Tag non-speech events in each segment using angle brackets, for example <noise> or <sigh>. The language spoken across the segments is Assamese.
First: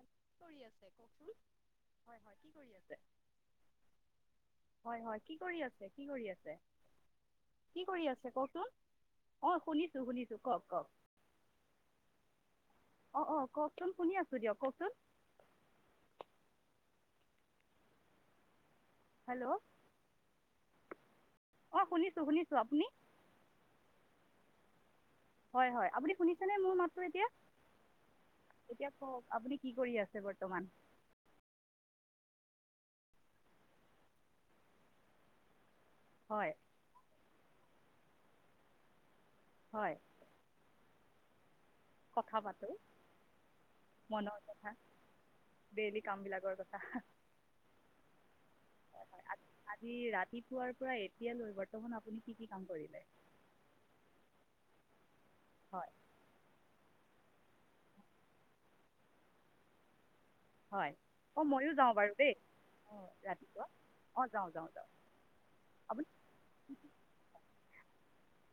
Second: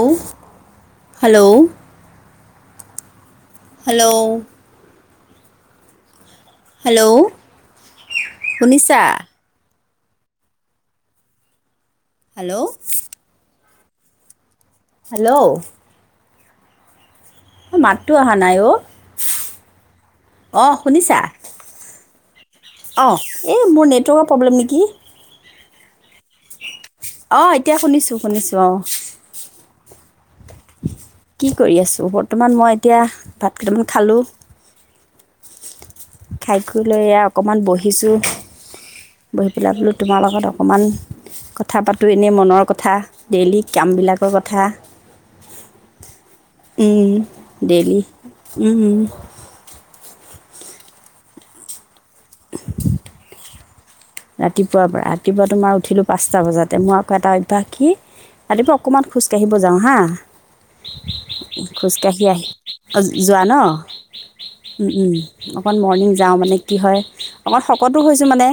আ কচোন হেল্ল' হয় হয় আছে হেল্ল' হয় হয় কি কৰি আছে কি কৰি আছে হেল্ল' কি কৰি আছে কচোন শুনিছা অ শুনি শুনিছো কওক কওক হেল্ল' অ অ কওকচোন শুনি আছো দিয়ক কওকচোন হেল্ল' মাতটো অহা নাই অ হেল্ল' অ শুনিছা অ শুনিছো শুনিছো আপুনি অ এই মোৰ ন কো প্ৰব্লেম নেকি হয় হয় আপুনি শুনিছেনে মোৰ মাতটো আহ এতিয়া শুনিছো শুনিছো আহ এতিয়া কওক আপুনি কি কৰি আছে বৰ্তমান কি কৰি আছো বৰ্তমান মই এতিয়া ভাত কেইটামান খালোঁ হয় খাই লৈ অকণমান বহিছোঁ বহি পেলাই বোলো হয় তোমাৰ লগত অকণমান ক কথা পাতোঁ এনেই কথা মনৰ পাতো কথা ডেইলি কামবিলাকৰ কথা ডেইলি কাম বিলাকৰ কথা উম হয় ডেইলি উম ৰাতিপোৱাৰ পৰা এতিয়াালৈ বৰ্তমান আপুনি কি কি কাম কৰিলে ৰাতিপুৱাৰ পৰা কিবা তোমাৰ হয় উঠিলোঁ পাঁচটা বজাতে মই এটা অভ্যয়াস কি ৰাতিপুৱা অকণমান খোজ কাঢ়িব যাওঁ হা হয় অ ময়ো যাওঁ বাৰু খোজকাাঢ়ি দেই আহি অ যোৱা ৰাতিপুৱা নম অ যাওঁ যাওঁ যাওঁ অকণ আপুনি মৰ্ণিং যাওঁ মানে কি হয় অকণ শকত টো হৈছোঁ মানে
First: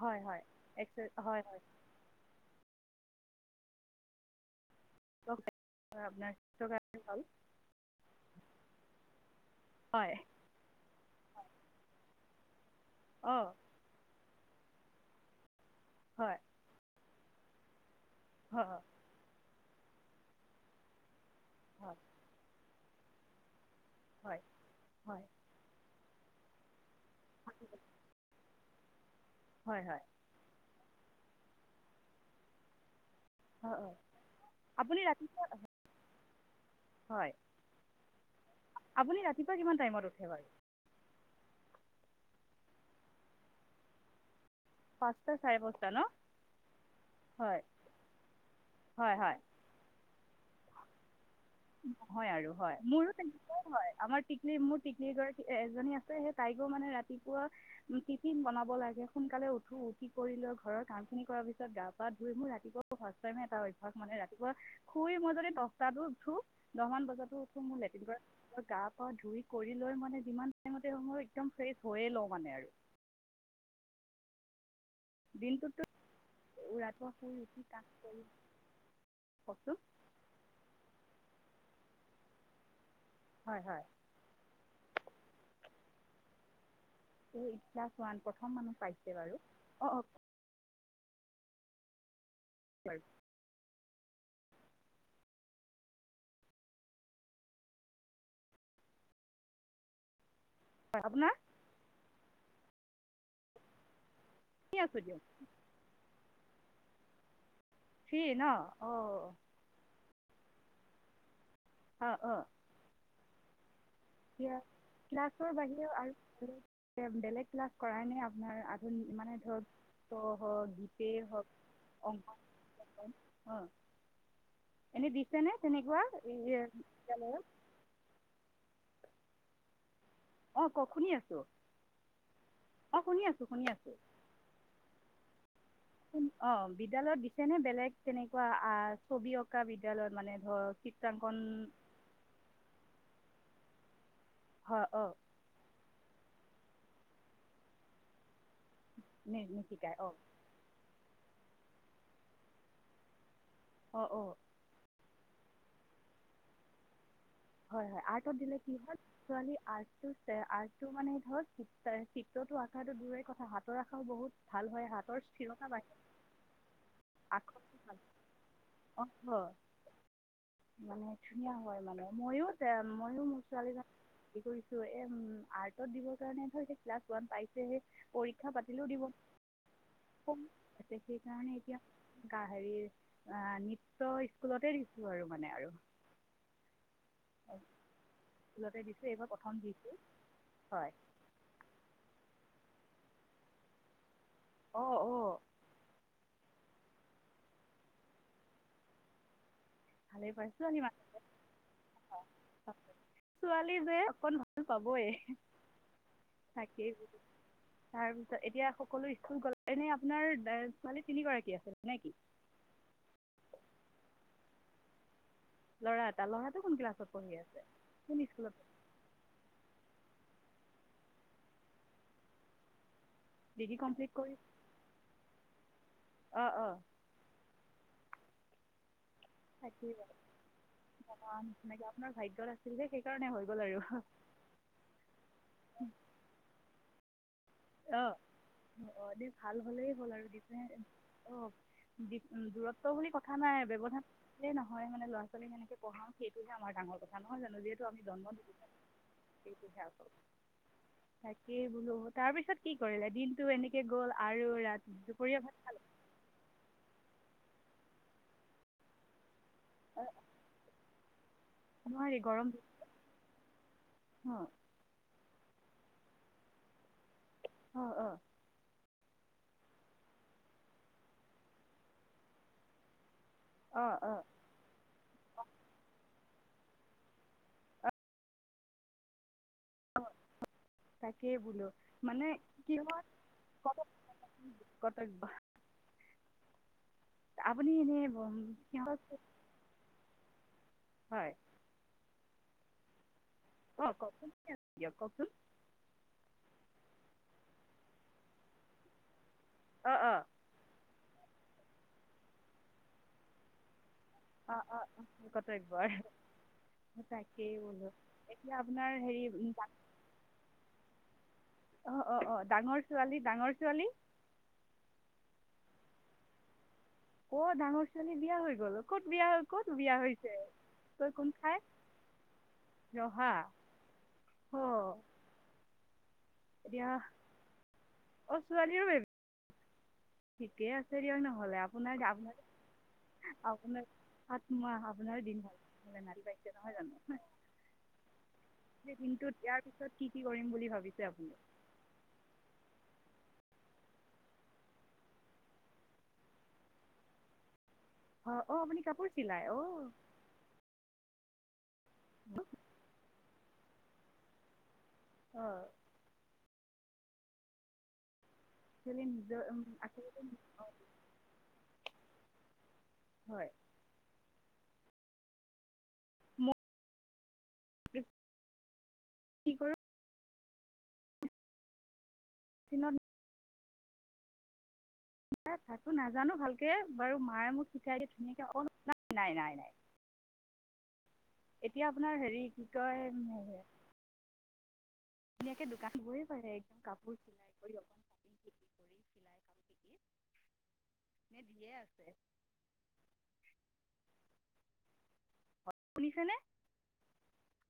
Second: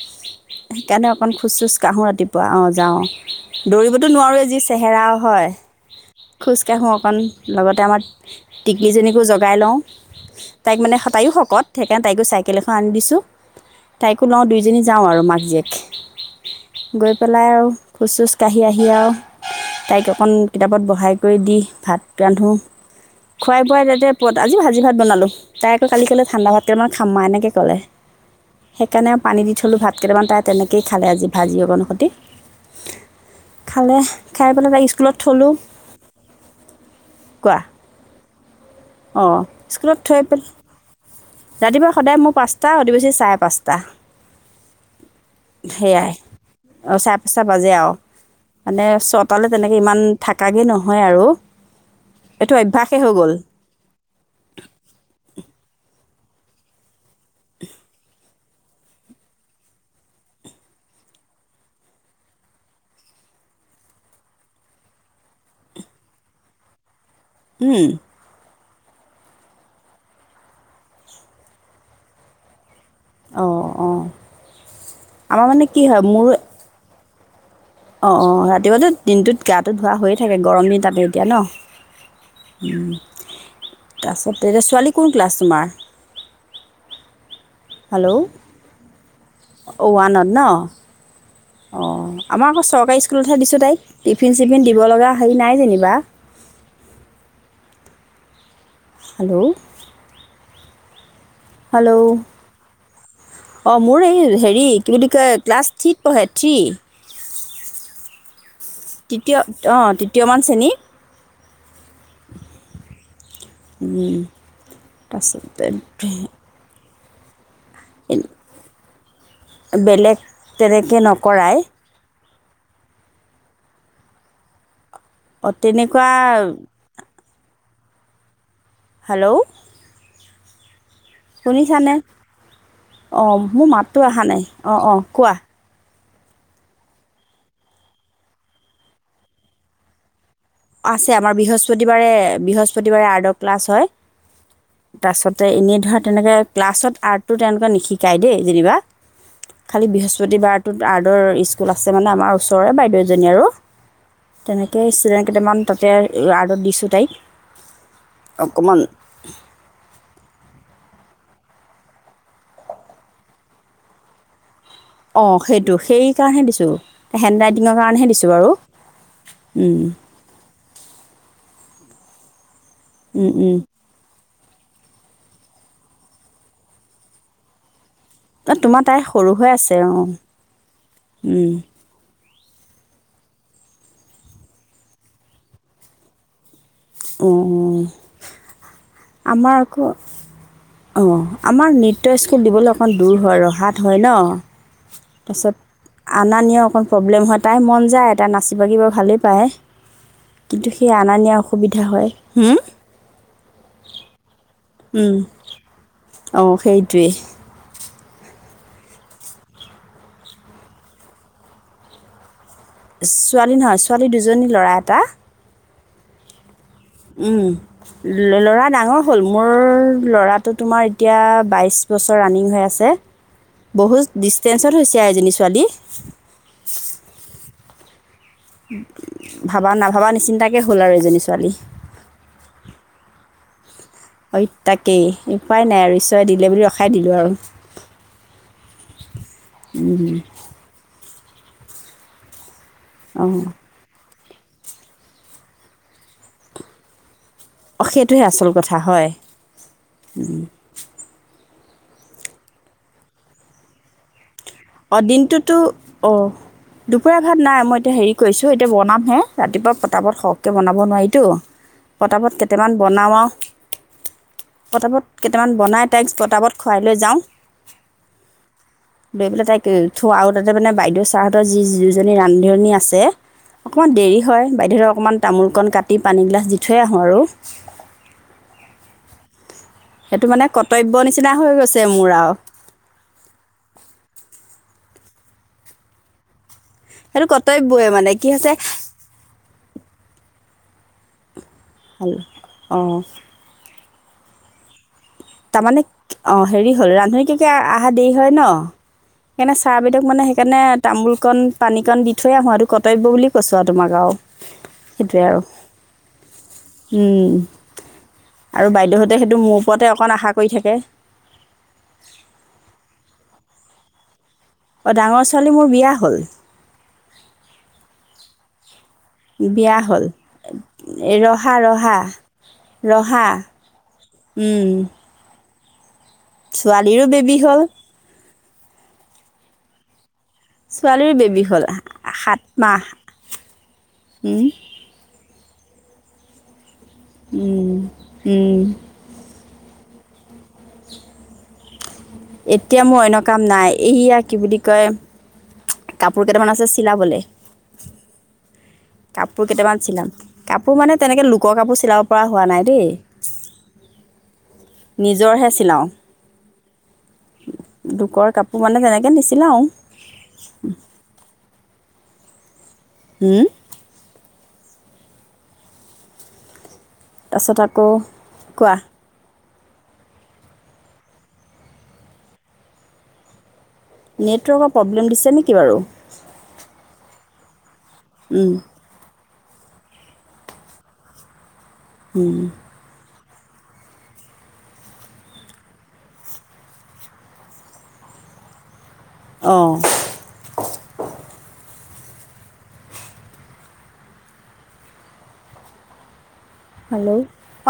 হয় হয় এক্সাৰ অকণ হয় খোজ হয় চোজ কাঢ়োঁ ৰাতিপুৱা অ যাওঁ দৌৰিবতো নোৱাৰোৱেই যি চেহেৰাও হয় আপোনাৰ স্বাস্থ্যৰ খোজকাঢ়োঁ কাৰণে অকণ ভাল লগতে আমাৰ টিকলিজনীকো জগাই লওঁ হয় তাইক মানে তায়ো শকত সেইকাৰণে তাইকো চাই আনি দিছোঁ অঁ তাই লাওঁ দুইজনী যাওঁ আৰু মাক জীয়েক হয় গৈ পেলাই আৰু খোজ চোজ কাঢ়ি হয় আহি আৰু তাইক অকণ কিতাপত বঢ়াই। কৰি দি হয় ভাত ৰান্ধো। খুৱাই হয় আজি ভাজি ভাত হয় বনালো তইটাই কালি ক'লে ঠাণ্ডা ভাতকৈ অমাৰ খামা এনেকৈ ক'লে কেনে। পানী দি থলোঁ হয় ভ হয় কেইটামান তাইনেকৈ দিকেই খালে আজি ভাজি অক সৈতে হয় খালে হয় খাই পেলাই ত আপুনি স্কুলত ৰাতিপুৱা থলোঁ হয়। আপুনি আহ ৰাতিপুৱা কিমান স্কুলত টাইমত থৈ উঠে পেল বাৰু ৰাতিবা সদায় মোৰ পাঁচটা অধ বেছি চাৰে পাঁচটা তা পাঁচটা চাৰে পাঁচটা ন সেইয়াই অ চাৰে পাঁচটা হয় বাজে আৰু মানে হয় হয় ছটাল তেনেকে ইমান থাকে তাগে নহয় আৰু নহয় আৰু এইটো হয় অভ্যাসেই মোৰো হৈ গ'ল তেনেকাই হয় আমাৰ টিকলি মোৰ টিকলি গ এজনী আছে সেই তাইকো মানে ৰাতি কিয় ফিন বনাব। ব লাগে সোনকালে উঠো উ কি কৰি লৈ ঘৰ কাম খিন কৰাৰ পিছত গা পা ধুই মোৰ ৰাতিপুৱা ফাৰ্ষ টাইম এটা অভ্যয়াস মানে ৰাতিপুৱা শুই মই যদি দহটাতো উঠো দহান বজাত। তটো মোৰ লেটেল। গা পা ধুই কৰি লৈ মানে যিমান টাইমতে একদম ফ্ৰেছ হৈয়ে লওঁ মানে আৰু অঁ অঁ আমাৰ মানে কি হয়? মোৰ হয়ঠ অ অ ৰাতিপুৱা দিনটোত গা ধা হৈয়ে থাকে গৰম দিন তাতে এতিয়া ন উম হয় হয় তাৰ পিছত তেতিয়া ছোৱালী কোন ক্লাছ তোমাৰ। এই এই ক্লাছ হেল্ল' ওৱান অঁ প্ৰথম মানুহ পাইছে বাৰু অঁ অঁ অ আমাৰ আকৌ চৰকাৰ বাৰু স্কুলতহে দিছো তাইক। টিফিন চিফিন দিব লগা হেৰি নাই যেনিবা হেল্ল' হয় আপোনাৰ। হেল্ল' অ মোৰ এই হেৰি শুনি কি আছোঁ বুলি দিয়ক কয় ক্লাছ থ্ৰীিত পঢ়ে থ্ৰী থ্ৰী ন অঁ তৃতীয় অঁ তৃতীয়মান চ্ৰেনী আহ অ উম, এয়া তাৰপাছত ক্লাছৰ বাহিৰেও আৰু মানে বেলেগ কৰাই নে আপোনাৰ মানে ধৰক ত বেলেগ তেনেকে নকৰাই অ এনে দিছে নে তেনেকুৱা হেল্ল' অ শুনিছানে অঁ শুনি অ আছোঁ শুনি মোৰ আছোঁ মাতটো অহা নাই অ অ কোৱা অ বিদ্যালয়ত দিছেনে বেলেগ তেনেকুৱা আহ ছবি অঁকা বিদ্যালয়ত মানে ধৰক আছে আমাৰ চিত্ৰাংকন বৃহস্পতিবাৰে বৃহস্পতিবাৰে আৰ্ট ক্লাছ হয় হয় অঁ তাৰছতে এনেই ধৰা তেনেকে ক্লাছত আৰ্টটো তেওঁলোকে নিশিকায় দেই যেনিবা খালি নিশিকায় অঁ বৃহস্পতি বাৰ টোত আৰ্টৰ ইচ স্কুল আছে মানে আমাৰ ওচৰৰে বাইউেও এজনী আৰু অঁ অঁ তেনেকেই কেইটামান তাতে আৰ্টত দিছোঁ তাইক হয় হয় আৰ্টত দিলে কি অকণমান হয় ছোৱালী আৰ্ট টো চে আৰ্ট টো মানে চিত্ৰ টো অঁকাটো দূৰৰেই কথা হাতৰ আখৰও বহুত ভাল হয় হাতৰ অঁ স্থিৰতা সেইটো বাঢ়ে সেইকাৰণেহে দিছোঁ আখৰটো হেণ্ডৰাইটিঙৰ ভাল কাৰণেহে দিছোঁ বাৰু অঁ হয় মানে ধুনীয়া হয় মানে ময়ো তে ময়ো মোৰ ছোৱালী যান কি কৰিছো এ উম আৰ্টত দিবৰ কাৰণে ধৰা এতিয়া ক্লাছ ওৱান পাইছেহে পৰীক্ষা অঁ তোমাৰ পাতিলেও তাই দিব সৰু হৈ আছে অঁ ক সেইকাৰণে এতিয়া হেৰি অ নৃত্য স্কুলতে দিছো আৰু মানে আৰু অঁ লতে দি আমাৰ আকৌ অ আমাৰ নিত স্কুল দিবলৈ অকণ দূৰ হয় ৰহাত হয় ন অঁ অঁ তাৰপিছত অনা নিয়ে অকণ প্ৰব্লেম হয় তাই মন যায় তটা নাচি বাগিব বাৰ ভালেই পায় ভালেই কিন্তু সেই পাইছোঁ অনা নিয়া অসুবিধা হয় ছোৱালী যে অকণ ভাল পাবই অঁ তাকেই সেইটোৱেই তাৰ পিছত এতিয়া সকলো স্কুল গলে এনে আপোনাৰ ছোৱালী তিনিগৰাকী আছিলে নে কি? ছোৱালী নহয় ছোৱালী দুজনী ল'ৰা এটা ল'ৰা এটা লহ উম ল'ৰা ডাঙৰ হ'ল মোৰ ল'ৰা ততো তোমাৰ এতিয়া বাইশ বছৰ ৰানিং হৈ আছে। ডিগ্ৰী বহুত কমপ্লিট কৰি ডিষ্টেঞ্চত হৈছে এজনী ছোৱালী অঁ অঁ উম থাকাৰ এজনী ছোৱালী মে আপোনাৰ ভাদ্যয়ত আছিল যে সেইকাৰণে হয় হয়' আৰু হয় তাকেই উপায় নাই আৰু ঈশ্চৰে দিলে বুলি ৰখা খাই দিলোঁ আৰু অ অ দি ভাল হলেই হ'ল আৰু দি পিনে অ দূৰত বুলি কথা আৰু নাই ব্যৱধান। এ নহয় মানে'ৰা ছোৱালী যেনেক পঢ়াও সেইটোহে আমাৰ ডাঙৰ কথা নহয় জানো যিহেতু অঁ আমি সেইটোহে জন্ম দি আচল দিছে কথা হয় সেইটোহে আকৌ থ কি বোলো। তাৰ পিছত কি কৰিলে দিনটো এনেকে গ'ল আৰু ৰাতি অ দুপৰীয়া ভাত দিনটোতো খালে অ দু কুকুৰা ভাতাইই এয়া হেৰি কৰিছোঁ এতিয়া বনামহে ৰাতিপুৱা অ, পতাপত সহকে বনাব নোৱাৰি টো নোৱাৰি প্ৰতাপত গৰম কেইটামান বনাওঁ আৰু অঁ প্ৰতাপত কেইটামাননাই তাইক বটাবত খুৱাই লৈ যাওঁ অ অ বেবিলে তাই। থো আৰু তাতে মানে বাইদেউ চাহহঁতৰ যি যজনী ৰান্ধী আছে অঁ অকণমান দেৰি অঁ হয় বাইদেউৰ অকণমান তামোল কণ কাটি পানীগিলাছ দি থৈ আহোঁ আৰু। অ', সেইটো মানে কৰ্তব্য নিচিনা তাকেই হৈ বোলো, গৈছে মোৰ মানে আৰু কিহত কৰ্তব্য সেইটো আপুনি কৰ্তব্যই এনে মানে কি হৈছে কিহত হয়। হেল্ল, অ। অ', কক দিয়ক অ', কক চুন? তাৰমানে অ', হেৰি হ'ল ৰান্ধনী কেকে আহা দেৰি হয় ন? সেইকাৰণে চাৰ অঁ বেদক অঁ মানে সেইকাৰণে তামুল অকণ পানীকণ দি থৈ আহোঁ আৰুটো কৰ্তব্য বুলি কৈছো আৰু তোমাক আৰু। অ, অ, অ, সেইটোৱে আৰু কত্যাৰ তাকেই বলো এতিয়া আৰু আপোনাৰ বাইদেউহঁতে হেৰি সেইটো অ, মোৰ অ, ওপৰতে অকণ আশা কৰি থাকে অ, ডাঙৰ ছোৱালী ডাঙৰ ছোৱালী? অ', ডাঙৰ ছোৱালী মোৰ বিয়া হ'ল। অ', ডাঙৰ ছোৱালী বিয়া হৈ গ'ল? ক'ত ক'ত বিয়া হ'ল, হৈছে তই কোন ৰহা, ঠাই ৰহা, ৰহা, অ উম। এতিয়া ছোৱালীৰো অ বেবী হ'ল। ছোৱালীৰো বেবী ঠিকেই আছে ছোৱালীৰো দিয়ক বেবী নহলে হ'ল আপোনাৰ আপোনাৰ সাত মাহ আপোনাৰ সাত মাহ আপোনাৰ দিন। নেনাৰি পাইছে নহয় জানো উম, উম। এই দিনটোত ইয়াৰ পিছত কি কি কৰিম বুলি ভাবিছে আপুনি? এতিয়া মোৰ অন্য কাম নাই। এইয়া কি বুলি কয়, কাপোৰ কেইটামান আছে চিলাবলৈ। অ অ আপুনি চিলাই কাপোৰ অ কেইটামান চিলাম। কাপোৰ মানে তেনেক লোকৰ কাপোৰ চি চিলাব পৰা হোৱা নাই দেই। <inaudible> অ নিজৰহে চিলাওঁ। লোকৰ কাপোৰ মানে খালি তেনেকৈ নিজৰ নিচিলাওঁ <unintelligible> হুম। হয় মই তাৰপিছত আকৌ কোৱা। কি কৰ দিনত নেটৱৰ্কৰ প্ৰব্লেম দিছে নেকি বাৰু <unintelligible> নাজানো ভালকে, বাৰু মায়ে মোক শিকাই দিয়ে ধুনীয়াকে, <unintelligible> নাই নাই। নাই এতিয়া আপোনাৰ হেৰি কি কয় ধুনীয়াকে দোকান <unintelligible> পাৰে একদম কাপোৰ চিলাই কৰি <unintelligible> অঁ। এ দিয়ে আছে। শুনিছেনে? হেল্ল'!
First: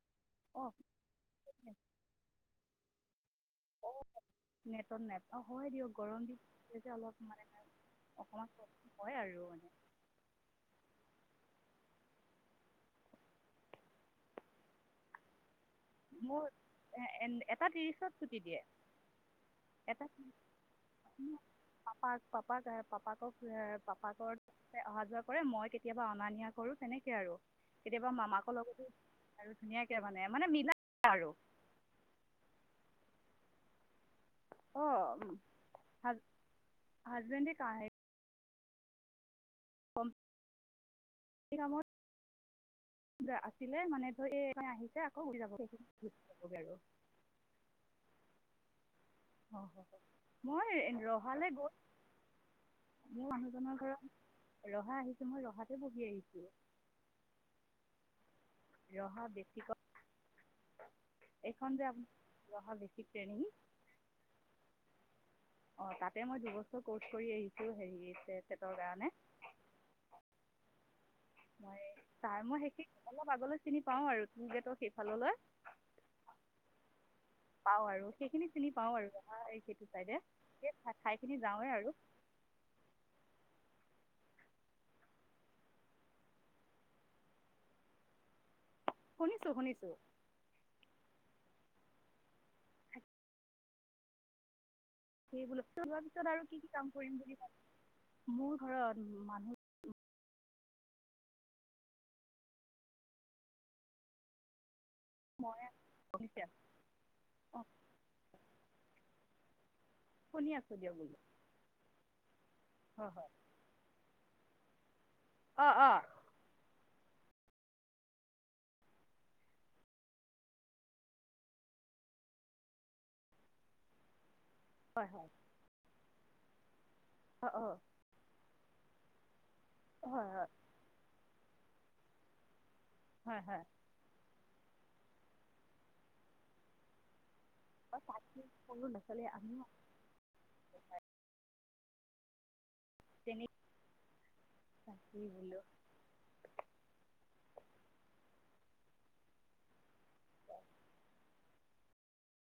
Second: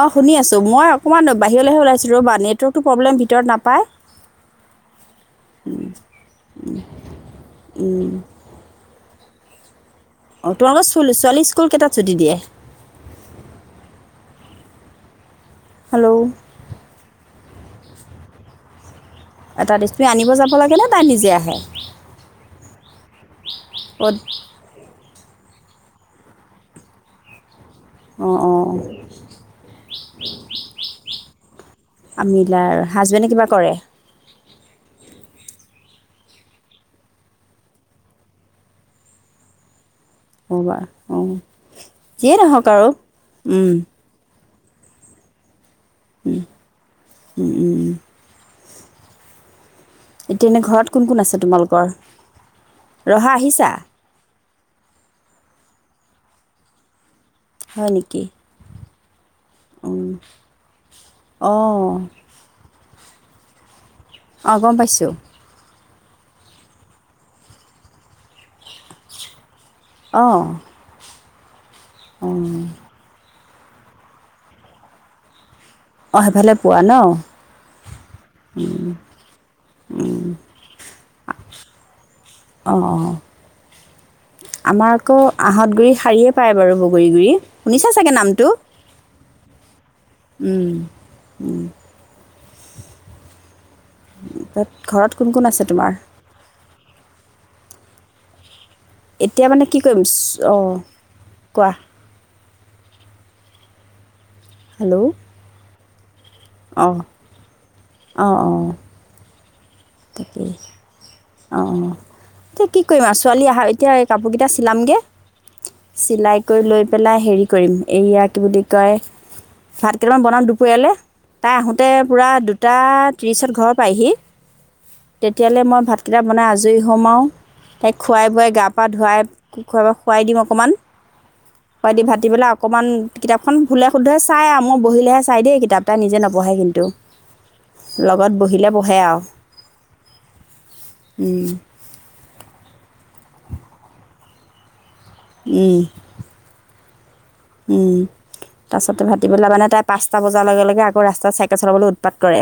অ শুনি আছো অ মই অকমান বাহিৰলৈহে ওলাইছো ৰ'বা নেট <unintelligible> প্ৰবলেম <unintelligible> <inaudible> মানে অ তোমালোকৰ ছুল - ছোৱালী স্কুল কেইটাত ছুটি দিয়ে? হেল্ল' মোৰ <unintelligible> টা তিৰিছত ছুটি দিয়ে। এটা তুমি আনিব যাব লাগেনে তাই নিজে আহে <inaudible> অঁ কৰে মই কেতিয়াবা অনা নিয়া কৰো তেনেকে আৰু। কেতিয়াবা অঁ মামাকৰ অঁ লগতো আৰু ধুনীয়াকে মানে, মানে মিলা <inaudible> আমিলাৰ হাজবেণ্ডে কিবা কৰে? অ হাজ - হাজবেন্দে <unintelligible> <unintelligible> অঁ, এই কামত যিয়েই নহওক আৰু। আছিলে মানে ধৰি <unintelligible> আহিছে আকৌ ঘূৰি যাব <unintelligible> উম, আৰু উম উম উম। <unintelligible> এতিয়া এনেই মই ঘৰত কোন কোন আছে ৰহালৈ গৈ তোমালোকৰ? মোৰ ৰহা আহিছা? মানুহজনৰ ঘৰত ৰহা আহিছো মই ৰহাতে বহি আহিছো। হয় নেকি? <unintelligible> এইখন যে অঁ <unintelligible> <unintelligible> অঁ গম পাইছোঁ। অ তাতে মই দু বছৰ কৰ্চ কৰি আহিছো হেৰি চেটৰ ঠেটৰ কাৰণে। অঁ। মই, অঁ তাৰ মই সেই - সেই অলপ আগলৈ চিনি পাও আৰু টোলগেটৰ সেইফাললৈ অঁ সেইফালে পোৱা ন অঁ পাওঁ আৰু সেইখিনি চিনি পাও আৰু সেইটো চাইডে খাই পিনি যাওঁৱে আৰু অঁ আমাৰ আকৌ আহঁত গুৰি শাৰীয়ে পায় বাৰু বগৰী গুৰি শুনিছা চাগে নামটো। শুনিছো শুনিছো। উম তাত ঘৰত কোন কোন সেইবল আছে তোমাৰ হোৱাৰ পিছত আৰু কি কি কাম কৰিম বুলি ভাব মই এতিয়া মানে কি কৰিম অ কোৱা হেল্ল' মই শুনিছে আহঁ অঁ অঁ তাকেই শুনি আছোঁ দিয়ক বোলো অ এয়া কি কৰিম হয় আৰু হয় ছোৱালী আহা এতিয়া এই কাপোৰ কেইটা এতিয়া চিলাম গৈ অঁ অঁ চিলাই কৈ লৈ পেলাই হেৰি কৰিম এইয়া কি বুলি কয় ভাত কেইটামান বনাম দুপৰীয়ালৈ তাই আহোঁতে পূৰা দুটা ত্ৰিশত ঘৰ পায়হি হয় হয় তেতিয়ালৈ মই ভাত। কিতাপ বনাই আজৰি সোমাও অঁ অঁ তাইক খুৱাই বুৱাই গা পা ধোৱাই খ খোৱাই হয় দিও হয় অকণমান। কাই দি ভাত টি পেলাক। অকণমান হয় কিতাপখন হয় ভুলে সুধে চাই আৰু মই বহিলেহে চাই দেই কিতাপ এটা নিজে নপঢ়ে কিন্তু। অঁ লগত চাকৰি বহিলে সৰু বহে ল'ৰা আৰু ছোৱালী আমিও উম তেনে ত কি বোলে। উম তাৰ পাছতে ভতিবলৈ মানে তাই পাঁচটা বজাৰ লগে লগে আকৌ ৰাস্তাত চাইকেল চলাবলৈ উৎপাত কৰে।